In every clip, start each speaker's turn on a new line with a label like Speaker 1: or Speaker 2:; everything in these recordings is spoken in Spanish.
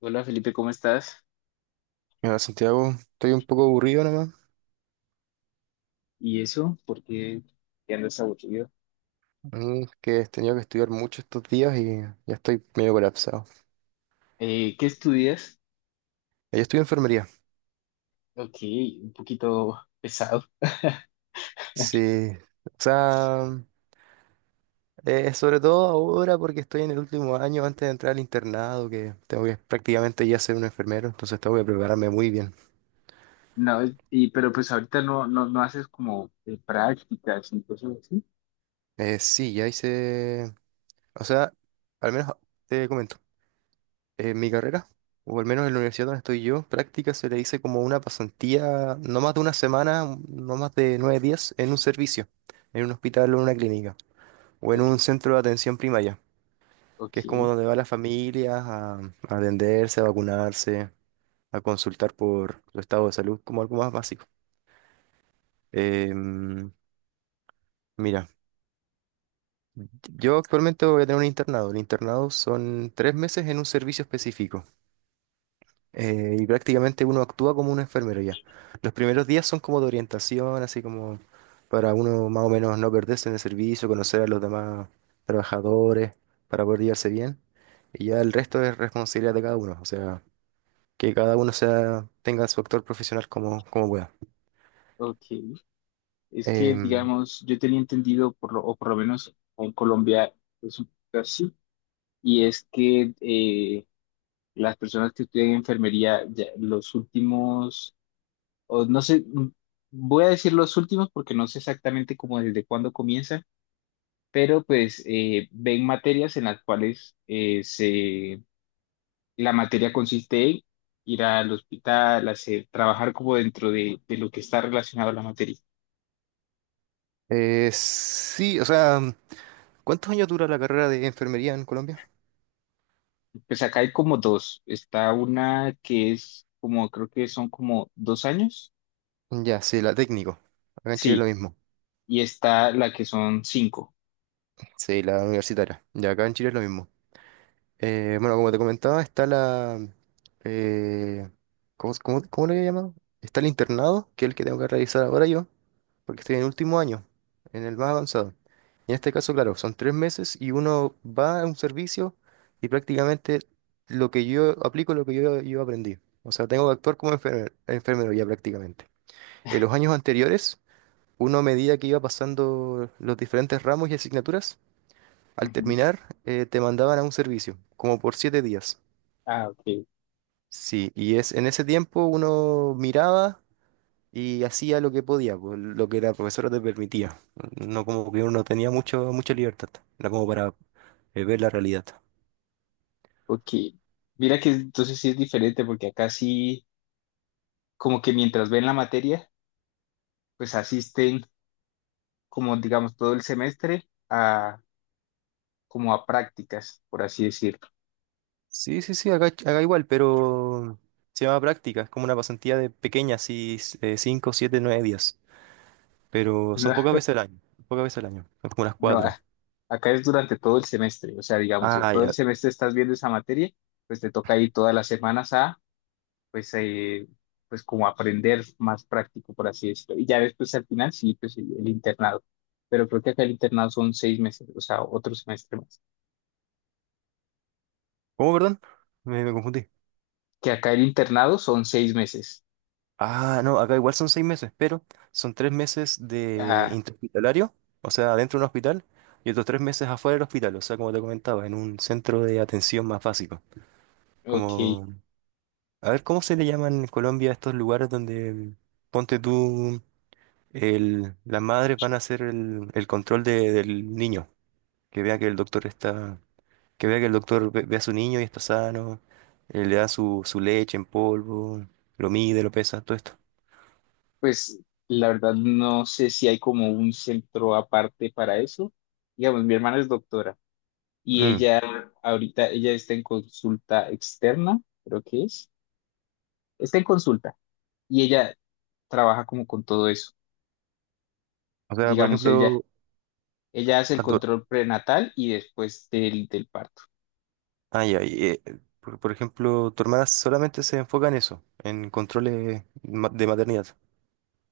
Speaker 1: Hola Felipe, ¿cómo estás?
Speaker 2: Mira, Santiago, estoy un poco aburrido nomás.
Speaker 1: ¿Y eso? ¿Por qué ya andas aburrido?
Speaker 2: A que he tenido que estudiar mucho estos días y ya estoy medio colapsado.
Speaker 1: ¿Qué estudias?
Speaker 2: Yo estudio enfermería.
Speaker 1: Ok, un poquito pesado.
Speaker 2: Sí, o sea, sobre todo ahora porque estoy en el último año antes de entrar al internado, que tengo que prácticamente ya ser un enfermero, entonces tengo que prepararme muy bien.
Speaker 1: No, y, pero pues ahorita no haces como prácticas y cosas así.
Speaker 2: Sí, ya hice, o sea, al menos te comento. En mi carrera, o al menos en la universidad donde estoy yo, práctica se le dice como una pasantía, no más de una semana, no más de nueve días, en un servicio, en un hospital o en una clínica, o en
Speaker 1: Ok,
Speaker 2: un centro de atención primaria, que
Speaker 1: ok,
Speaker 2: es como donde va las familias a atenderse, a vacunarse, a consultar por su estado de salud, como algo más básico. Em, Mira, yo actualmente voy a tener un internado. El internado son tres meses en un servicio específico. Y prácticamente uno actúa como un enfermero ya. Los primeros días son como de orientación, así como para uno más o menos no perderse en el servicio, conocer a los demás trabajadores, para poder llevarse bien. Y ya el resto es responsabilidad de cada uno, o sea, que cada uno sea, tenga su actor profesional como, como pueda.
Speaker 1: ok. Es que,
Speaker 2: Em,
Speaker 1: digamos, yo tenía entendido, por lo, o por lo menos en Colombia es un poco así, y es que las personas que estudian enfermería, ya los últimos o no sé, voy a decir los últimos porque no sé exactamente cómo desde cuándo comienza, pero pues ven materias en las cuales se, la materia consiste en ir al hospital, hacer, trabajar como dentro de lo que está relacionado a la materia.
Speaker 2: sí, o sea, ¿cuántos años dura la carrera de enfermería en Colombia?
Speaker 1: Pues acá hay como dos, está una que es como, creo que son como dos años,
Speaker 2: Ya, sí, la técnico. Acá en Chile es lo
Speaker 1: sí,
Speaker 2: mismo.
Speaker 1: y está la que son cinco.
Speaker 2: Sí, la universitaria. Ya, acá en Chile es lo mismo. Bueno, como te comentaba, está la... eh, ¿cómo le he llamado? Está el internado, que es el que tengo que realizar ahora yo, porque estoy en el último año, en el más avanzado. Y en este caso, claro, son tres meses y uno va a un servicio y prácticamente lo que yo aplico, es lo que yo aprendí. O sea, tengo que actuar como enfermero, ya prácticamente. En los años anteriores, uno a medida que iba pasando los diferentes ramos y asignaturas, al
Speaker 1: Ujú.
Speaker 2: terminar, te mandaban a un servicio, como por siete días.
Speaker 1: Ah,
Speaker 2: Sí, y es en ese tiempo uno miraba y hacía lo que podía, pues, lo que la profesora te permitía. No como que uno tenía mucho, mucha libertad, era como para ver la realidad.
Speaker 1: ok. Mira que entonces sí es diferente porque acá sí como que mientras ven la materia, pues asisten como digamos todo el semestre a como a prácticas, por así decirlo.
Speaker 2: Sí, sí, sí, acá igual, pero se llama práctica, es como una pasantía de pequeña, así 5, 7, 9 días. Pero son
Speaker 1: No,
Speaker 2: pocas veces al año, pocas veces al año, son como unas
Speaker 1: no,
Speaker 2: cuatro.
Speaker 1: a- acá es durante todo el semestre, o sea, digamos, en
Speaker 2: Ah,
Speaker 1: todo el
Speaker 2: ya.
Speaker 1: semestre estás viendo esa materia, pues te toca ir todas las semanas a, pues, pues como aprender más práctico, por así decirlo. Y ya después al final sí, pues el internado. Pero creo que acá el internado son seis meses, o sea, otro semestre más.
Speaker 2: ¿Cómo, perdón? Me confundí.
Speaker 1: Que acá el internado son seis meses.
Speaker 2: Ah, no, acá igual son seis meses, pero son tres meses de
Speaker 1: Ah,
Speaker 2: interhospitalario, o sea, dentro de un hospital, y otros tres meses afuera del hospital, o sea, como te comentaba, en un centro de atención más básico.
Speaker 1: ok.
Speaker 2: Como, a ver, ¿cómo se le llaman en Colombia a estos lugares donde, ponte tú, las madres van a hacer el control del niño, que vea que el doctor está, que vea que el doctor ve a su niño y está sano, le da su leche en polvo, lo mide, lo pesa, todo esto.
Speaker 1: Pues la verdad no sé si hay como un centro aparte para eso. Digamos, mi hermana es doctora y
Speaker 2: Mm.
Speaker 1: ella ahorita, ella está en consulta externa, creo que es. Está en consulta y ella trabaja como con todo eso.
Speaker 2: O sea, por
Speaker 1: Digamos,
Speaker 2: ejemplo,
Speaker 1: ella hace el
Speaker 2: Ah, tu-
Speaker 1: control prenatal y después del, del parto,
Speaker 2: ay, ay, eh, por ejemplo, tu hermana solamente se enfoca en eso, en controles de maternidad,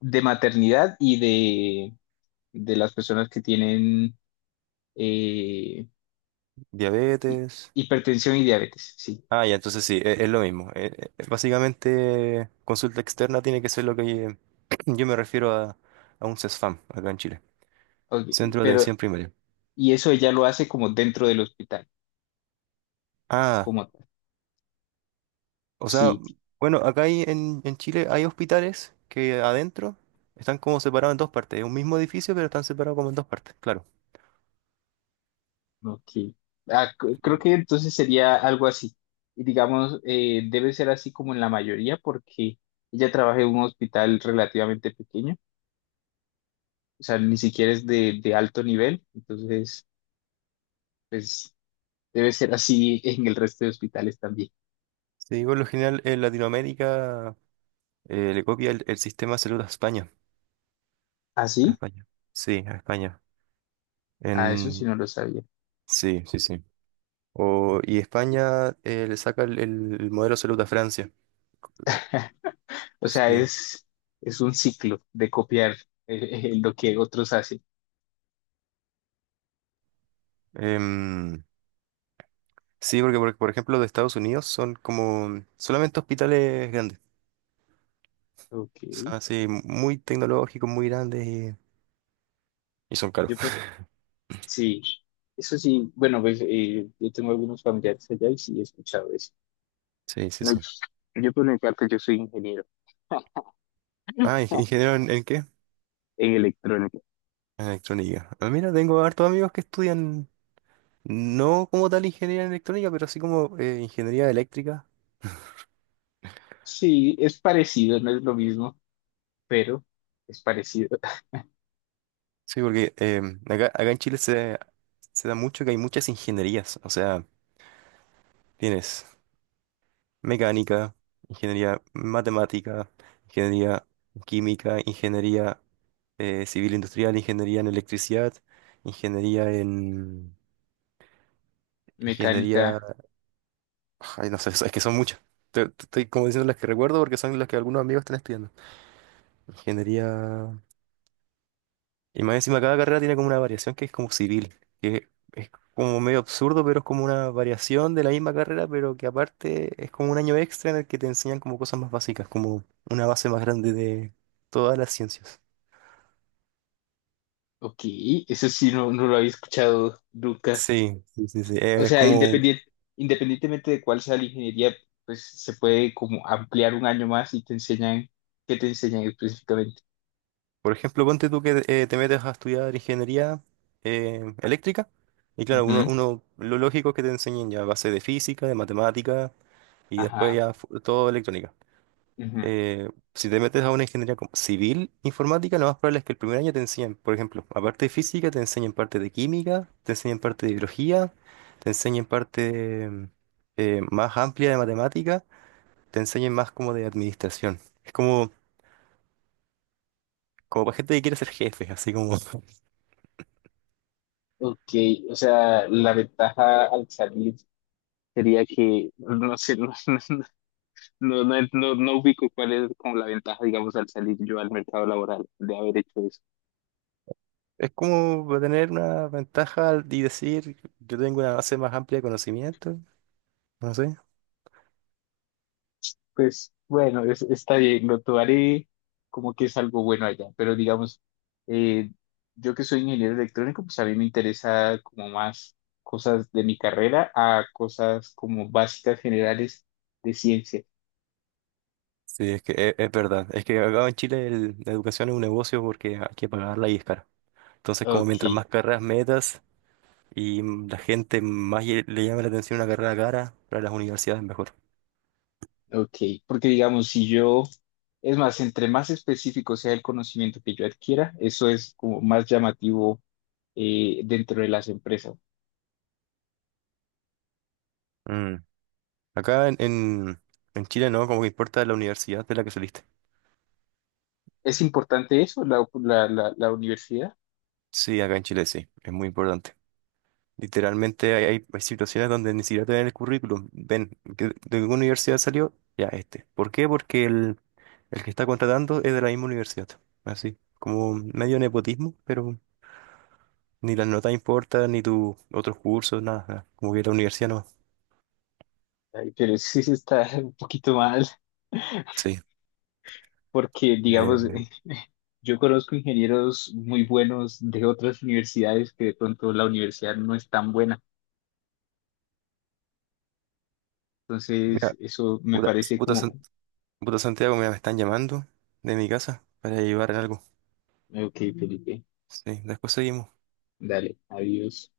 Speaker 1: de maternidad y de las personas que tienen eh, hi-
Speaker 2: diabetes.
Speaker 1: hipertensión y diabetes, sí.
Speaker 2: Ah, ya, entonces sí, es, lo mismo. Básicamente, consulta externa tiene que ser lo que yo me refiero a un CESFAM acá en Chile,
Speaker 1: Ok,
Speaker 2: Centro de
Speaker 1: pero,
Speaker 2: Atención Primaria.
Speaker 1: y eso ella lo hace como dentro del hospital.
Speaker 2: Ah,
Speaker 1: Como tal.
Speaker 2: o sea,
Speaker 1: Sí,
Speaker 2: bueno, acá hay, en Chile hay hospitales que adentro están como separados en dos partes. Es un mismo edificio, pero están separados como en dos partes, claro.
Speaker 1: ok. Ah, creo
Speaker 2: Sí,
Speaker 1: que entonces sería algo así. Y digamos, debe ser así como en la mayoría, porque ella trabaja en un hospital relativamente pequeño, o sea, ni siquiera es de alto nivel, entonces, pues debe ser así en el resto de hospitales también.
Speaker 2: sí, por lo general en Latinoamérica. Le copia el sistema de salud a España.
Speaker 1: ¿Ah,
Speaker 2: A
Speaker 1: sí?
Speaker 2: España. Sí, a España.
Speaker 1: Ah, eso sí
Speaker 2: En...
Speaker 1: no lo sabía.
Speaker 2: Sí, sí, sí. O, y España le saca el modelo de salud a Francia. Eh,
Speaker 1: O sea,
Speaker 2: Sí.
Speaker 1: es un ciclo de copiar lo que otros hacen.
Speaker 2: Em, sí, porque por ejemplo de Estados Unidos son como solamente hospitales grandes.
Speaker 1: Ok.
Speaker 2: O sea, sí, muy tecnológicos, muy grandes y son caros.
Speaker 1: Yo Sí, eso sí, bueno, pues yo tengo algunos familiares allá y sí he escuchado eso.
Speaker 2: Sí, sí,
Speaker 1: No,
Speaker 2: sí.
Speaker 1: yo por mi parte, yo soy ingeniero
Speaker 2: Ah, ingeniero en qué?
Speaker 1: en electrónica.
Speaker 2: En electrónica. Ah, mira, tengo hartos amigos que estudian. No como tal ingeniería en electrónica, pero así como ingeniería eléctrica.
Speaker 1: Sí, es parecido, no es lo mismo, pero es parecido.
Speaker 2: Sí, porque acá en Chile se, se da mucho que hay muchas ingenierías. O sea, tienes mecánica, ingeniería matemática, ingeniería química, ingeniería civil industrial, ingeniería en electricidad, ingeniería en... Ingeniería...
Speaker 1: Mecánica,
Speaker 2: Ay, no sé, es que son muchas. Te estoy como diciendo las que recuerdo porque son las que algunos amigos están estudiando. Ingeniería... Y más encima cada carrera tiene como una variación que es como civil, que es como medio absurdo, pero es como una variación de la misma carrera, pero que aparte es como un año extra en el que te enseñan como cosas más básicas, como una base más grande de todas las ciencias.
Speaker 1: ok, eso sí, no, no lo había escuchado nunca.
Speaker 2: Sí, sí, sí, sí.
Speaker 1: O
Speaker 2: Es
Speaker 1: sea,
Speaker 2: como,
Speaker 1: independiente, independientemente de cuál sea la ingeniería, pues se puede como ampliar un año más y te enseñan, ¿qué te enseñan específicamente?
Speaker 2: por ejemplo, ponte tú que te metes a estudiar ingeniería eléctrica, y claro,
Speaker 1: Ujú,
Speaker 2: lo lógico es que te enseñen ya base de física, de matemática, y después
Speaker 1: ajá,
Speaker 2: ya todo electrónica.
Speaker 1: ujú.
Speaker 2: Si te metes a una ingeniería como civil informática, lo más probable es que el primer año te enseñen, por ejemplo, aparte de física, te enseñen parte de química, te enseñen parte de biología, te enseñen parte más amplia de matemática, te enseñen más como de administración. Es como, como para gente que quiere ser jefe, así como...
Speaker 1: Ok, o sea, la ventaja al salir sería que, no sé, no, no ubico cuál es como la ventaja, digamos, al salir yo al mercado laboral de haber hecho eso.
Speaker 2: Es como para tener una ventaja y decir, yo tengo una base más amplia de conocimiento, no sé.
Speaker 1: Pues bueno, está bien, lo tomaré como que es algo bueno allá, pero digamos, eh, yo que soy ingeniero electrónico, pues a mí me interesa como más cosas de mi carrera a cosas como básicas generales de ciencia.
Speaker 2: Sí, es que es verdad. Es que acá en Chile la educación es un negocio porque hay que pagarla y es cara. Entonces, como mientras
Speaker 1: Ok,
Speaker 2: más carreras metas y la gente más le llame la atención una carrera cara, para las universidades mejor.
Speaker 1: Ok, porque digamos, si yo, es más, entre más específico sea el conocimiento que yo adquiera, eso es como más llamativo dentro de las empresas.
Speaker 2: Mm. Acá en Chile no, como que importa la universidad de la que saliste.
Speaker 1: ¿Es importante eso, la universidad?
Speaker 2: Sí, acá en Chile sí, es muy importante. Literalmente hay, hay situaciones donde ni siquiera te ven el currículum. Ven, ¿de qué universidad salió? Ya, este. ¿Por qué? Porque el que está contratando es de la misma universidad. Así, como medio nepotismo, pero ni las notas importan, ni tus otros cursos, nada, nada. Como que la universidad no.
Speaker 1: Ay, pero sí se está un poquito mal,
Speaker 2: Sí.
Speaker 1: porque
Speaker 2: Bien,
Speaker 1: digamos,
Speaker 2: bien.
Speaker 1: yo conozco ingenieros muy buenos de otras universidades que de pronto la universidad no es tan buena. Entonces,
Speaker 2: Mira,
Speaker 1: eso me
Speaker 2: puta,
Speaker 1: parece
Speaker 2: puta San-
Speaker 1: como,
Speaker 2: puta Santiago, mira, me están llamando de mi casa para llevar algo.
Speaker 1: ok, Felipe,
Speaker 2: Sí, después seguimos.
Speaker 1: dale, adiós.